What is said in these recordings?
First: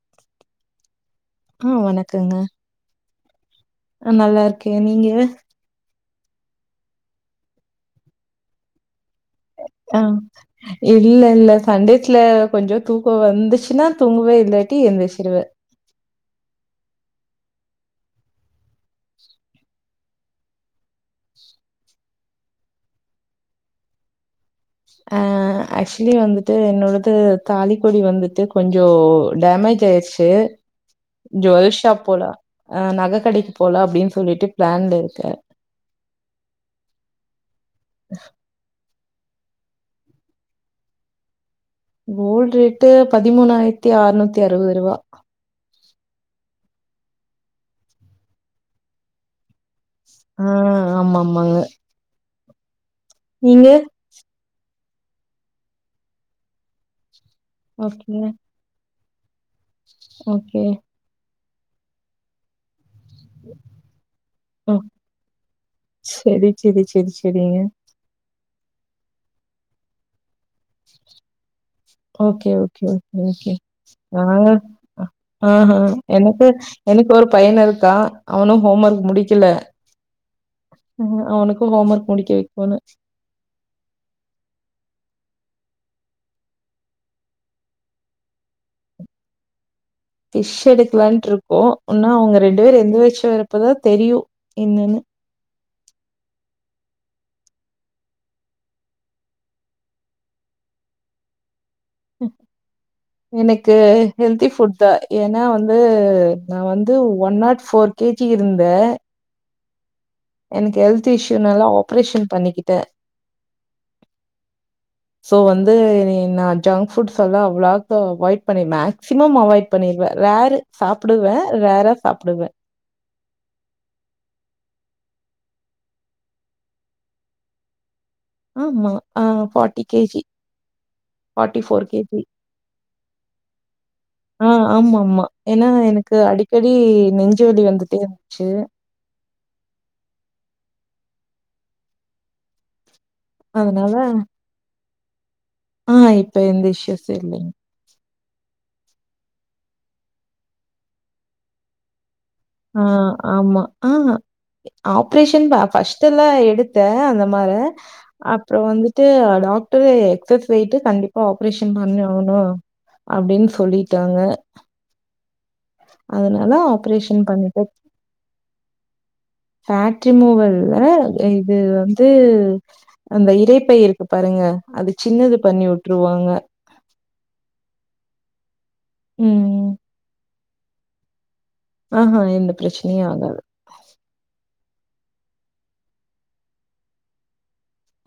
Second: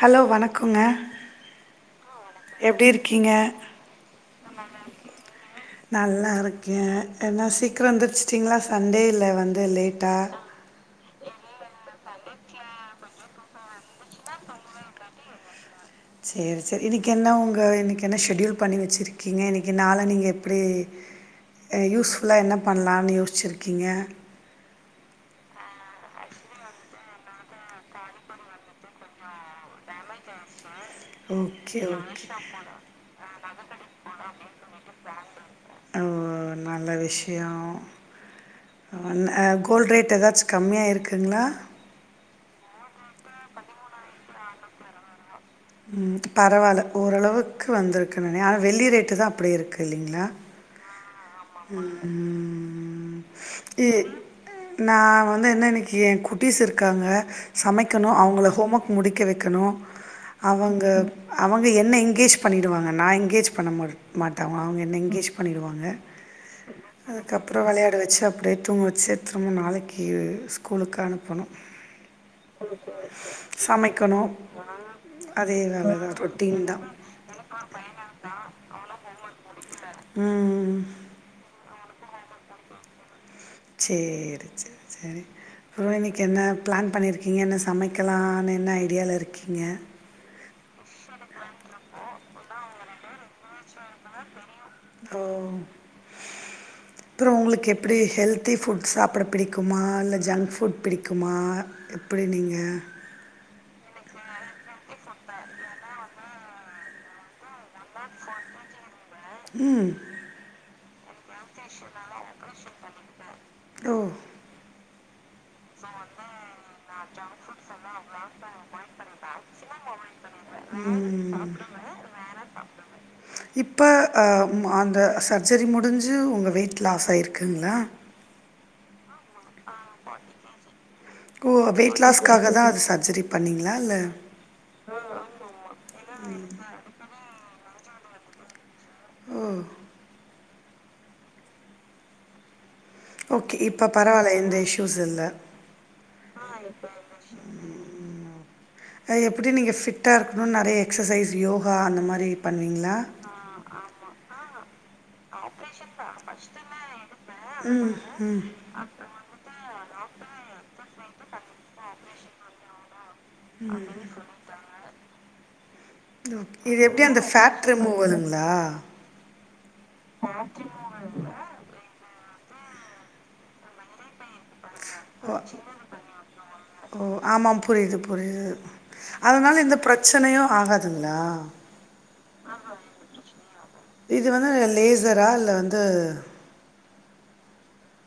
Hello வணக்கோங்க ஆ வணக்கங்க க்கீங்க ஆ நல்லா இருக்கே நீங்க நல்லா இருக்கே என்ன சீக்ர எந்துருச்சுட்டீங்ளா சண்டே அ இல்ல இல்ல சண்டேஸ்ல கொஞ்சோ தூக்கோ வந் மிச்சநாள் தூங்குவே இல்லாட்டி எந்திருச்சுருவே சேரி சேரி இன்னைக்கு என்ன உங்க இன்னைக்கு என்ன ஷெடியூல் பண்ணி வெச்சிருக்கீங்க இன்னைக்கு நாள நீங்க எப்டி அ யூஸ் ஃபுல்லா என்ன பண்லான்னு யோசுச்சிருக்கீங்க ஆ அ ஆக்சுவலி வந்துட்டு என்னோடது தாலிக்கொடி வந்துட்டு கொஞ்ச டேமேஜ் ஆயிருச்சு ஜுவல் ஓகே ஷாப் ஓகே போலா அ நகக்கடைக்கு போலா அப்டின் சொல்லிட்டு பிளான்ல இருக்கே ஓ நல்ல விஷ்ய ஒன் அ கோல்ட் ரேட் எதாச்சு கம்மியாயி இருக்குங்ளா கோல்ட் ரேட்டு பதிமூணாயிர்த்தி ஆற்நூத்தி அறுவது ரூவா ம் பரவால்ல ஓரளவுக்கு வந்திருக்கு தானே ஆனா வெள்ளி ரேட்டு தா அப்டியே இருக்கு இல்லைங்ளா ஆ ஆமாமாங்க. ம் ம் நீங்க நா வந்து என்ன இன்னைக்கு எ குட்டீஸ் இருக்காங்க சமைக்கணு ஓகே, அவ்ங்கள ஹோம் ஒர்க் முடிக்க வெக்கணு ஓகே. அவங்க அவங்க என்ன எங்கேஜ் பண்ணிடுவாங்க நா எங்கேஜ் பண்ண மாரு மாட்டே அவ்ங்க ஓ அவ்ங்க என்ன எங்கேஜ் பண்ணிடுவாங்க சரி, சரி, சரி, சரிங்க. அதுக்கப்ற வெளையாட வச்சு அப்டியே தூங்க வச்சு திரும்ப நாளைக்கு ஸ் கூலுக்கு அனுப்பணு ஓகே ஓகே ஓகே ஓகே சமைக்கணும். நாங்க அ ஆ அதே ஹா வேலை தான் எனக்கு என் ரொட்டீன் தான். எனக்கு ஒரு பையனு இருக்கா அவனு ஹோம் ஒர்க் முடிக்கல ம். ஆ அவனுக் ஹோம் ஒர்க் முடிக்க வெக்கணு சேரி சேர் சேரி ப்ரோ இன்னைக்கு என்ன பிளான் பண்ணிருக்கீங்க என்ன சமைக்கலானு என்ன ஐடியால இருக்கீங்க ஃபிஷ் எடுக்கலான்ட்ருக்கோ ஒன்னா அவ்ங்க ரெண்டு பேரு எந்திரிச்சு வரப்பதா தெரியு என்னன்னு ஓ அப்ற உங்களுக்கு எப்டி ஹெல்த்தி ஃபுட் சாப்ட பிடிக்குமா இல்ல ஜங்க் ஃபுட் பிடிக்குமா எப்டி நீங்க கு ஹெல்தி ஃபுட் தா ஏனா வந்து நா வந்து one nought four K G இருந்தே அ ம் எனக்கு ஹெல்த் இஷ்யூனால ஆப்ரேஷன் பண்ணிக்கிட்டே ஓ சோ வந்து இனி நான் ஜங்க் ஃபுட்ஸெல்லா அவ்ளாக்கு அவாய்ட் பண்ணி மேக்சிமம் அவாய்ட் பண்ணிருவே ரேரு ம். சாப்புடுவே அ ரேரா சாப்டுவே இப்ப அ ம் அந்த சர்ஜரி முடிஞ்சு உங்க வெயிட் லாஸ் ஆய்ருக்குங்ளா ஆமா ஆ ஃபாட்டி கே ஜி ஓ வெயிட் லாஸ்காக தா அது சர்ஜரி பண் ஆ ஆமாம்மா ஏனா எனக்கு அடிக்கடி நெஞ்சுவலி வந்து துச்சு ம் ஓகே இப்ப அதனால பரவால்ல எந்த இஷ்யூஸு இல்ல ஆ இப்ப எந்த இஷ்யூஸு இல்லைங் அ எப்டி நீங்க ஃபிட்டா இருக்கணுனு நெறைய எக்ஸசைஸ் யோகா அந்த மாரி ஆ ஆமா ஆஹா ஆப்ரேஷன் ப ஃபர்ஸ்ட் எல்லா எடுத்தே அந்த மாரி ம் ம் அப்றோ வந்துட்டு டாக்டர் இது எக்ஸஸ் வெயிட்டு கண்டிப்பா ஆப்ரேஷன் பண்ணியாவனு அப்டின் சொல்லிட்டாங்க அதுனால ஆப்ரேஷன் இந்த ஃபேட் பண்ணிட்டேன். ரிமூவருங்ளா ஃபேட் ரிமூவர் இல்ல எ இது வந்து அந்த இறைப்பை இருக்கும் பாருங்க அது ஓ சின்னது பண்ணி விட்டுருவாங்க ஒரே அதுனால ம். எந்த ப்ரச்சனையு ஆகாதுங்ளா ஆ ஹா எந்த ப்ரச்சனையு ஆகாது இது வந்து லேசரா இல்ல வந்து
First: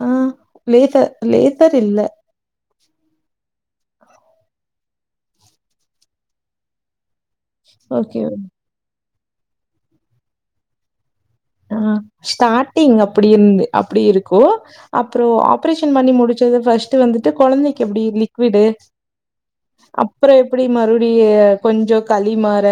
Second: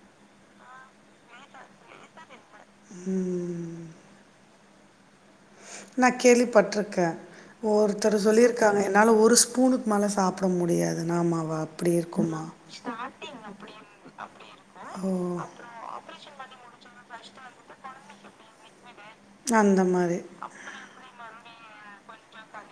ஆ லேசர் லேசர் இல்ல ம் ம் நா கேள்விப்பட்ருக்கே ஓகே. ஒருத்தர் சொல்லியிருக்காங்க என் என்னால ஒரு ஸ்பூனுக்கு மேல சாப்ட முடியாதுங் ஆ ஸ்டார்டிங் அப்டி இர்ந்து அப்டி இருக்கோ அப்றோ ஓ! ஆப்ரேஷன் பண்ணி முடிச்சு ந்தது ஃபர்ஸ்ட் வந்துட்டு கொழந்தைக்கு அப்டி இருந் விடு அந்த மாரி. அப்றோ எப்டி மறுபடியு கொஞ்சோ களி மாற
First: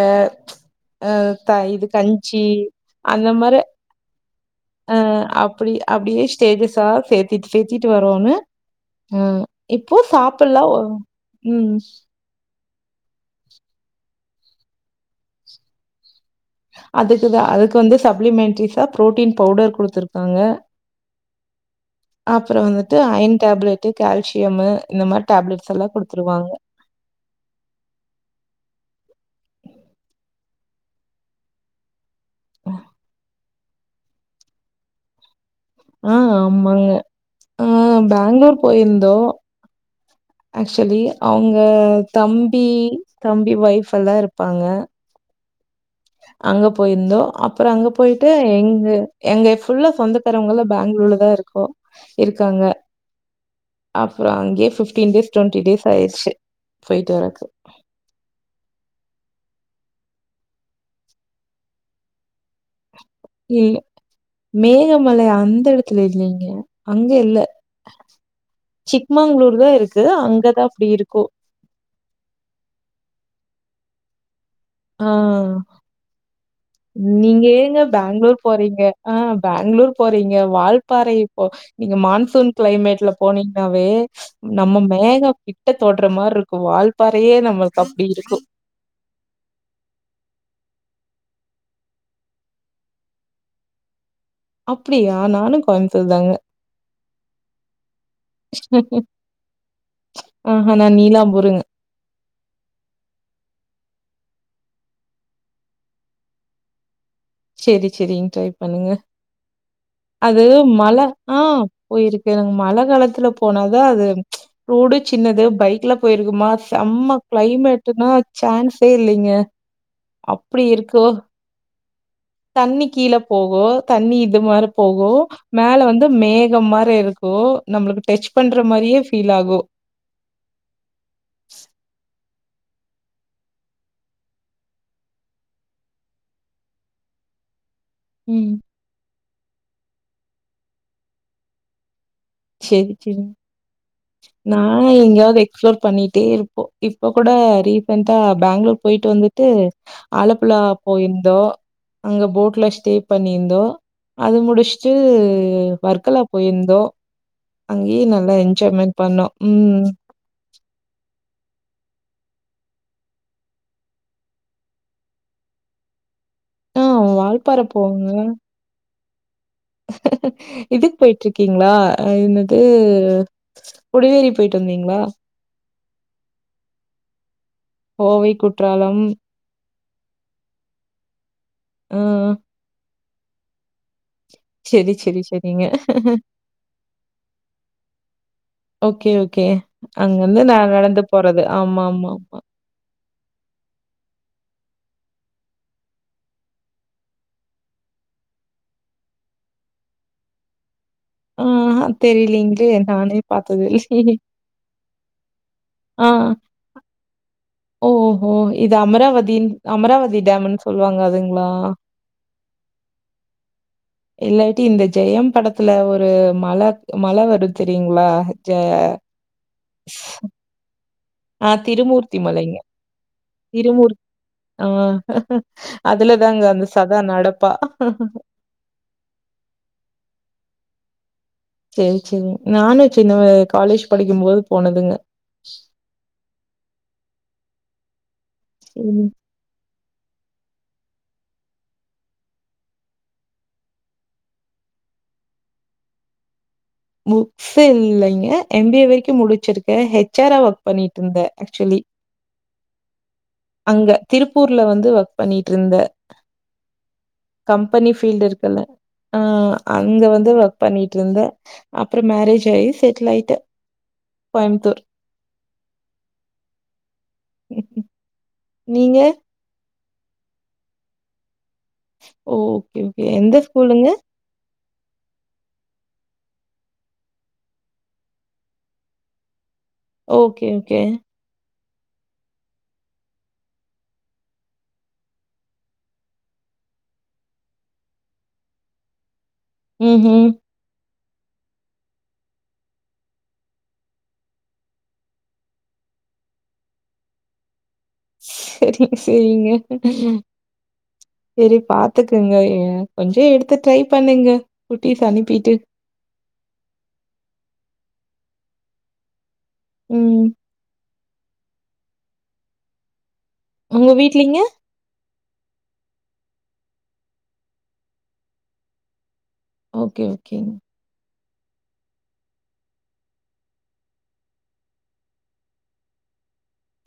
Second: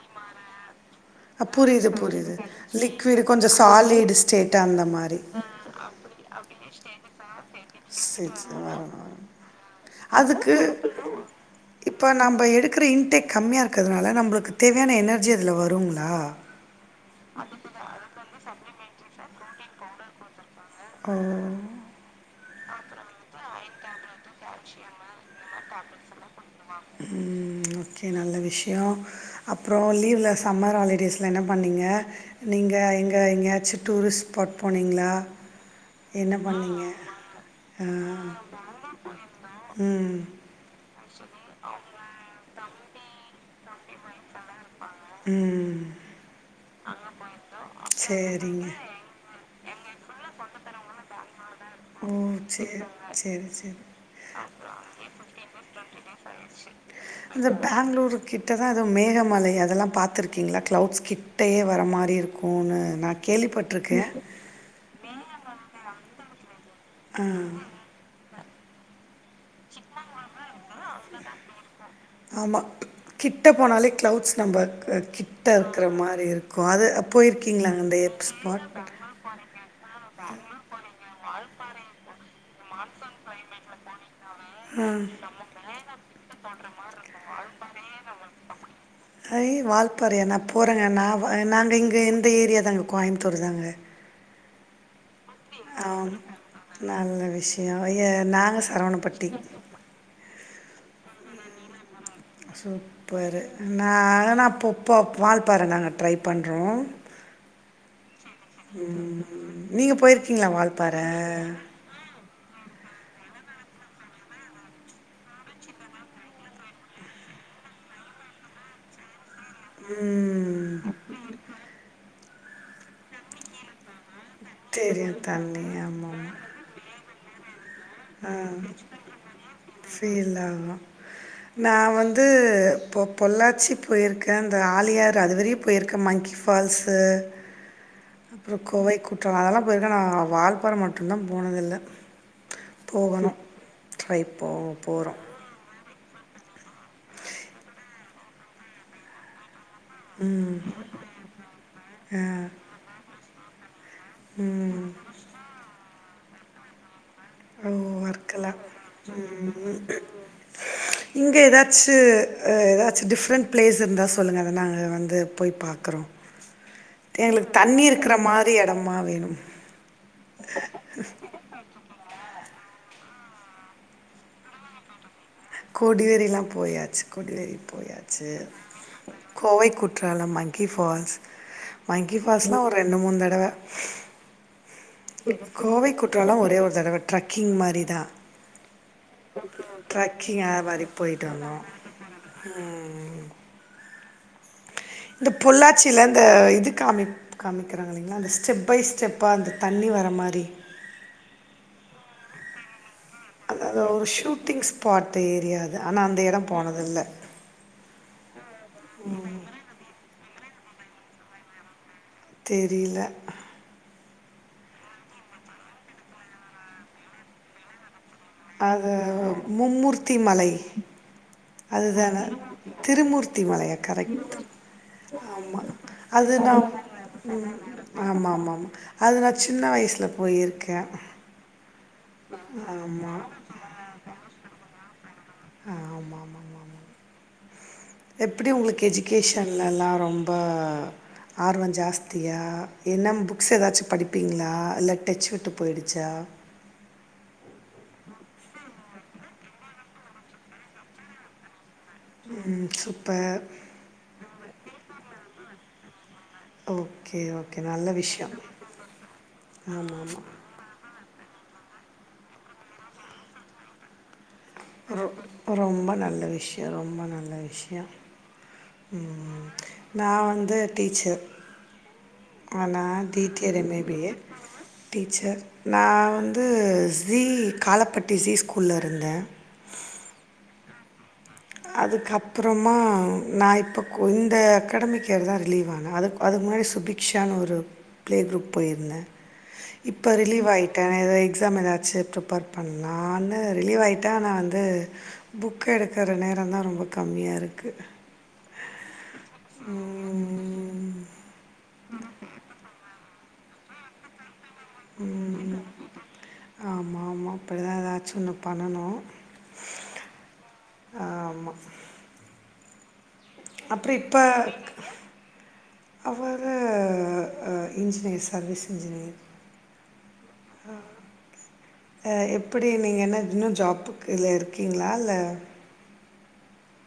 அ த இது புரியுது, புரியுது. ம். கஞ்சி லிக்விடு அந்த மாற கொஞ்சம் சாலிட் ஸ்டேட் அந்த அ மாரி. அப்டி அப்டியே ஸ்டேஜஸா சேத்திட்டு சேத்திட்டு சரி, வரோன்னு சரி. ஆமா. வரேன், வரேன். ம் இப்போ அதுக்கு சாப்புல்லா ஓ இப்ப நம்ப எடுக் க்குற இன்டேக் கம்மியா இருக்குறதுனால நம்பளுக்கு தேவையான எனர்ஜி அதுல வருங்ளா அதுக்கு தா அதுக்கு வந்து சப்ளிமென்ட்ரிஸா புரோட்டீன் பவுடர் குடுத்துருக்காங்க ஓ! அப்றோ வந்துட்டு அயன் டேப்லெட்டு கால்சியமு இந்த மார் ம் ஓகே நல்ல விஷயோ அப்றோ லீவ்ல சம்மர் ஹாலிடேஸில்ல என்ன பண்ணீங்க நீங்க எங்க எங்கயாச்சு டூரிஸ்ட் ஸ்பாட் போனீங்ளா ஆ ஆமாங்க ஆ பெங்களூர் போயிருந்தோ ம் ஆக்சுவலி அவுங்க தம்பி தம்பி வைஃப் எல்லா இருப்பாங்க ம் ம் அங்க போயிருந்தோ அப்றோ அங்க பொயிட்டு சரிங்க எங்கு எங்க ஃபுல்லா சொந்தக்காரவுங்கலா பேங் ளுர்லதா இருக்கோ ஓ இருக்காங்க சரி சரி சரி அப்றோ அங்கே பிப்டீன் டேஸ் டுவெண்டி டேஸ் ஆய்ருச்சு இந்த பெங்களூர் கிட்டதா எதோ மேகமலை அதல்லா பாத்துருக்கீங்ளா க்ளவுட்ஸ் கிட்டயே வர மாரி இருக்குனு நா இல்ல மேகமலை அந்த எடத்துல இல்லேங்க அங்க இல்ல ஆ சிக்மாங்ளூர் அங்கதா இருக்கு அங்கதா அப்டி இருக்கோ க்ளவுட்ஸ் நம்பக்கு கிட்ட இருக்குற மாரி இருக் நீங்க ஏங்க பெங்களூர் போறீங்க ஆ பெங்களூர் போறீங்க வால்பாறை இப்போ நீங்க மான்சூன் க்ளைமேட்ல போனீங்ன்னாவே நம்ம மேகம் கிட்ட தொட்ற மார்ருக்கு வால்பாறையே நம்மளுக்கு அப்டி இருக்கு ஐ வால்பாறையா நா போறேங்க நா நாங்க இங்க இந்த ஏரியா தாங்க கோயம்புத்தூர் தாங்க அப்டியா நானு கோயமுத்தூர் ஆமா. தாங்க நல்ல விஷயோ ஐய நாங்க சரவணம்பட்டி ஆ ஹ நா நீலாம்பூருங்க சூப்பரு நா நா போ போ வால்பாற தாங்க ட்ரை பண்றோ செரி செரிங் ட்ரை பண்ணுங்க நீங்க அது போயிருக்கீங்களா மழ வால்பாறை? ஆ போயிருக்கேங் மழ காலத்துல போனாதா அது ரோடு சின்னது பைக்ல போயிருக்குமா செம்ம க்ளைமேட்டுனா சான்ஸே இல்லீங்க அப்டி ம். இருக்கோ தண்ணி கீழ போகோ தண்ணி இது மாரி போகு தெரியும் தண்ணி. மேல வந்து மேகம் மாரி இருக்கு ஆ ஃபீல் ஆகு நா வந்து இப்போ பொள்ளாச்சி போயிருக்கே இந்த ஆழியார் அதுவரையு போயிருக்கே மங்கி ஃபால்ஸு ம். அப்புறோ கோவை குற்றாலோ அதெல்லா போயிருக்கேன் ஆனா வால்பாற மட்டுந்தா போனதில்ல செரி செரி போகணும். ட்ரை போ நா போறோம். எங்கயாவது எக்ஸ்ப்ளோர் பண்ணிட்டே இருப்போ இப்ப கூட ரீசென்டா பெங்களூர் போயிட்டு வந்துட்டு ஆலப்புழா போயிருந்தோ அங்க அ போட்ல ஸ்டே பண்ணியிருந்தோ அது ம். முடிச்சுட்டு வர்க்கலா போயிருந்தோ ஓ! அங்கேயே நல்லா வர்க்கலா. என்ஜாய்மெண் இங்க ஏதா ச்சு ஆ ஏதாச்சு டிஃப்ரெண்ட் பிளேஸ் இருந்தா சொல்லுங்க அத நாங்க வந்து போய் பாக்குறோ ஆ தே எங்களுக்கு வால்பாற தண்ணி போங்க. இருக்கிற மாரி எடமா வேணு இதுக்கு போயிட்ருக்கீங்களா ஆ என் னது கொடிவேரி போயிட்டு வந்தீங்களா கோடிவேரிலா போயாச்சு கொடிவேரி போயாச்சு கோவை, குற்றாலம். கோவைக் கு ற்றாலம் மங்கி ஃபால்ஸ் ஆ மங்கி ஃபால்ஸ்னா ஒரு ரெண்டு மூணு தடவ சரி, சரி, சரிங்க. கோவை குற்றாலம் ஒரே ஒரு தடவ ட்ரக்கிங் மாரிதா ஓகே ஓகே அங்க வந்து நா அது மாதிரி நடந்து போயிட்டு போறது வந்தோம் ஆமா ஆமா ஆமா இந்த பொள்ளாச்சியில அந்த இது காமி காமிக்கிறாங்க இலீலைங்களா அந்த ஸ்டெப் பை ஸ்டெப்பா அந்த தண்ணி வர மாரி ஆ தெரிலிங்ளே அ ஒரு ஷூட்டிங் ஸ்பாட் ஏரியாது ஆனா ஆ. அந்த எடோ போனது இல்ல ஓஹோ இது அமராவதி அமராவதி டேம்ன்னு சொல்லுவாங்க அதுங்களா தெரியில இல்லாட்டி இந்த ஜெயம் படத்துல ஒரு மல மல வரு தெரியுங்களா ஜ அது மும்மூர்த்தி மலை ஆ அதுதான திருமூர்த்தி மலைங்க. திருமூர்த்தி மலைய திருமூர் கரெக்ட் ஆ ஆமா அதுல அது தாங்க நா அந்த சதா நடப்பா. ஆமா ஆமா ஆம் அது நா சின்ன வயசுல போயிருக்கே செரி செரி நானு சின்ன வ காலேஜ் படிக்கும்போது போனதுங்க ஆ ஆமா ஆமா ஆமா ஆமா எப்டி உங்களுக்கு ம். எஜிகேஷன்லல்லா ரொம்ப ஆர்வம் ஜாஸ்தியா என்ன புக்ஸ் ஏதாச்சு படிப்பீங்களா இல்ல டச் விட்டு போயிருச்சா புக்ஸ் இல்லைங்க எம் பி ஏ வரைக்கு முடிச்சிருக்க ஹெச் ஆர் ஆ ஒர்க் பண்ணிட்டு இருந்தே ஆக்சுவலி ம் சூப்பர் அங்க திருப்பூர்ல வந்து ஒர்க் பண்ணிட்டு இருந்த ஓகே ஓகே நல்ல கம்பெனி ஃபீல்டு விஷயம் இருக்குல்ல ஆ ஆமாம் அங்க ஆமாம் வந்து ஒர்க் பண்ணி ட்டுருந்த அப்புறோ மேரேஜ் ஆயி செட்டில் ஆயிட்ட ரொ ரொம்ப நல்ல விஷியோ ரொம்ப நல்ல விஷியோ நீங்க? ம் நா வந்து டீச்சர் ஓகே நான் ஓகே எந்த டிடிஆர் ஸ்கூலுங்க எம்ஏபிஏ டீச்சர் நா வந்து சி காலப்பட்டி சி ஸ்கூல்ல இருந்த ஓகே ஓகே அதுக்கப்பறமா நா இப்போ கு இந்த அக்கடமிக் யேர் தா ரிலீவ் ஆன அது அது முன்னாடி சுபிக்க்ஷான்னு ஒரு பிளே குரூப் போயிருந்த இப்ப ம்ஹ்ம். ரிலீவ் ஆயிட்ட நா ஏத எக்ஸாம் ஏதாச்சு ப்ரிப்பர் பண்ணலான்னு ரிலீவ் ஆய்ட்ட ஆனவந்து புக் எடுக்கற நேர நேரந்தா ரொம்ப கம்மியா இருக்கு செரி சொரிங்க செரி பாத்துகுங்க எ கொஞ்சொ எடு த்து ட்ரை பண்ணுங்க குட்டீஸ் அனுப்பிட்டு. ம்ம் ஆமா ஆமா அப்படிதா எதாச்சு ஒன்னு பண்ணனு ம் ஆமா அப்பற உங்க இப்ப வீட்லங்க? அவரு அ இன்ஜினியர் சர்வீஸ் இன்ஜினிர் ஓகே ஓகேங் அ எப்புடி நீங்க என்ன இன்னு ஜாப்புக் இல இருக்கீங்ளா இல்ல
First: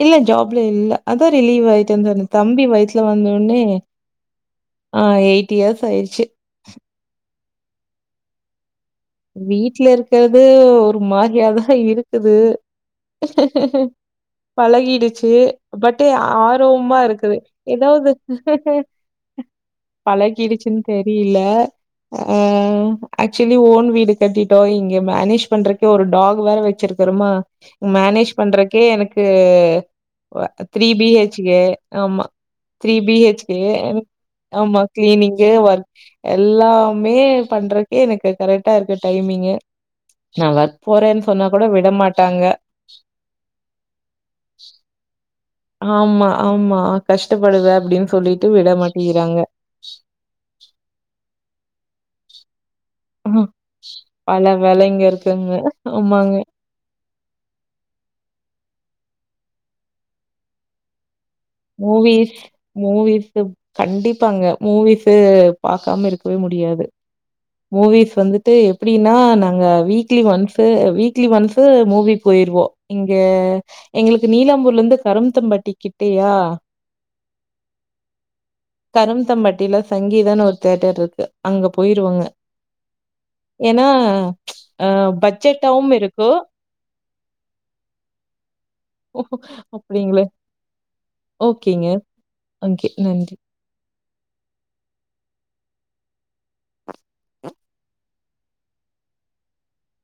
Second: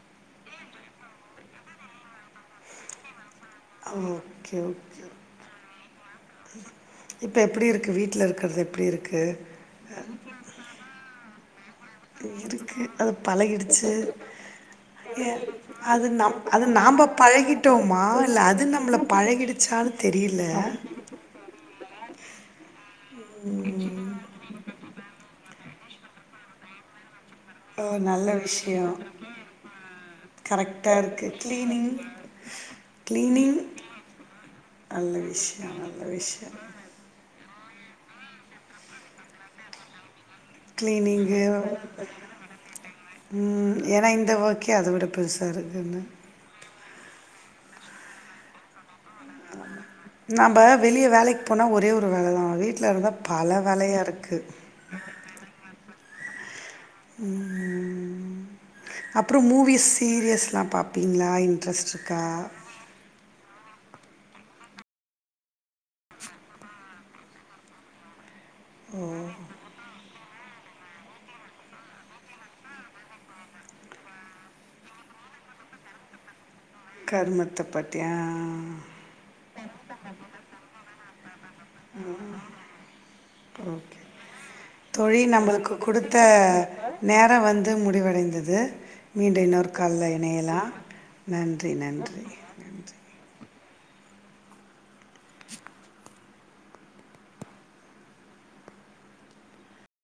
இல்ல ஜாப்ல இல்ல அதா ரிலீவ் ஆய்ட்டன் ஜொன்னு தம்பி வய்த்ல வந்துன் ண்ணே ஓகே ஆ எய்ட் இயர்ஸ் ஆய்ர்ச்சு இப்ப எப்புடி இருக்கு வீட்ல இருக்கற்து எப்டி இருக் வீட்ல இருக்கது ஒரு மாரியாதா கு இருக்கு அது பழகிடுச்சு ஏ, பழகிடுச்சு பட்டு அது அ நம் அது ஆரோம்மா நாம் இருக்குது பழகிட்டோமா எதாவ்து இல்லை அது நம்மளை பழகிடுச்சான்னு தெரியல பழகிடுச்சுன் தெரியில்ல அஅம் ஆக்சுலி ஓன்னு வீடு கட்டிட்டோ இங்கே மேனேஜ் பண்றக்கே ஒரு டாக்வேற வெச்சிர் கறுமா ஓ, நல்ல மேனேஜ் பண்றக்கே விஷயம் எனக்கு வ அத் த்ரீ கரெக்டாக இருக்குது பிஹெச் ஏ க்ளீனிங் ஆமா த்ரீ பிஹெச் கே க்ளீனிங் ஏவு ஆமா நல்ல க்ளீனிங்கே விஷயம் வர் நல்ல விஷயம் எல்லாமே பண்றக் ஏ எனக்கு கரெட்டா இருக்கு டைமிங்கு நா வர்க் போறேன் கிளீனிங்கு சொன்னா கூட விட மாட்டாங்க உம் ஏனா இந்த வோக்கே அத விட பெர்ஸ் ஆமா ஆமா கஷ்டபடுவ அப்டின் சொல்லிட்டு விட மாட் நம்ப வெளிய வேலைக் போனா ஒரே ஒரு வேலதா வீட் அஹா பல வெலைங்க இருக்குங்க ஆமாங்க ம் அப்று மூவிஸ் சீரியஸ்லா பாப்பீங்ளா மூவீஸ் மூவி ஸிப் கண்டிப்பாங்க மூவிஸு பாக்காம இருக்கவே முடியாது மூவிஸ் வந்து ட்டு ஓ எப்டினா நாங்க வீக்லி ஒன்ஸ் ஃபு வீக்லி வன்ந்தஃஔ ஸு மூவி போயிர்வோ இங்கே எங்களுக்கு நீலாம்பூர்லந்து கரம்தம் ப பட்டிக்கிட்டேயா கருமத்த பத்தியா கரும்த்தம்பட்டில சங்கீதான் ஒரு தேட்டர் இர்க்கு அங்க போய்ருவங்க ஓகே தோழி நம்பளுக்கு பட்ஜெட்டாவும் குடுத்த இருக்கு நேரம் வந்து முடிவடைந்தது மீண்டு இன்னொர் கால்ல இணையலா ஓகேங்கே அங்கே நன்றி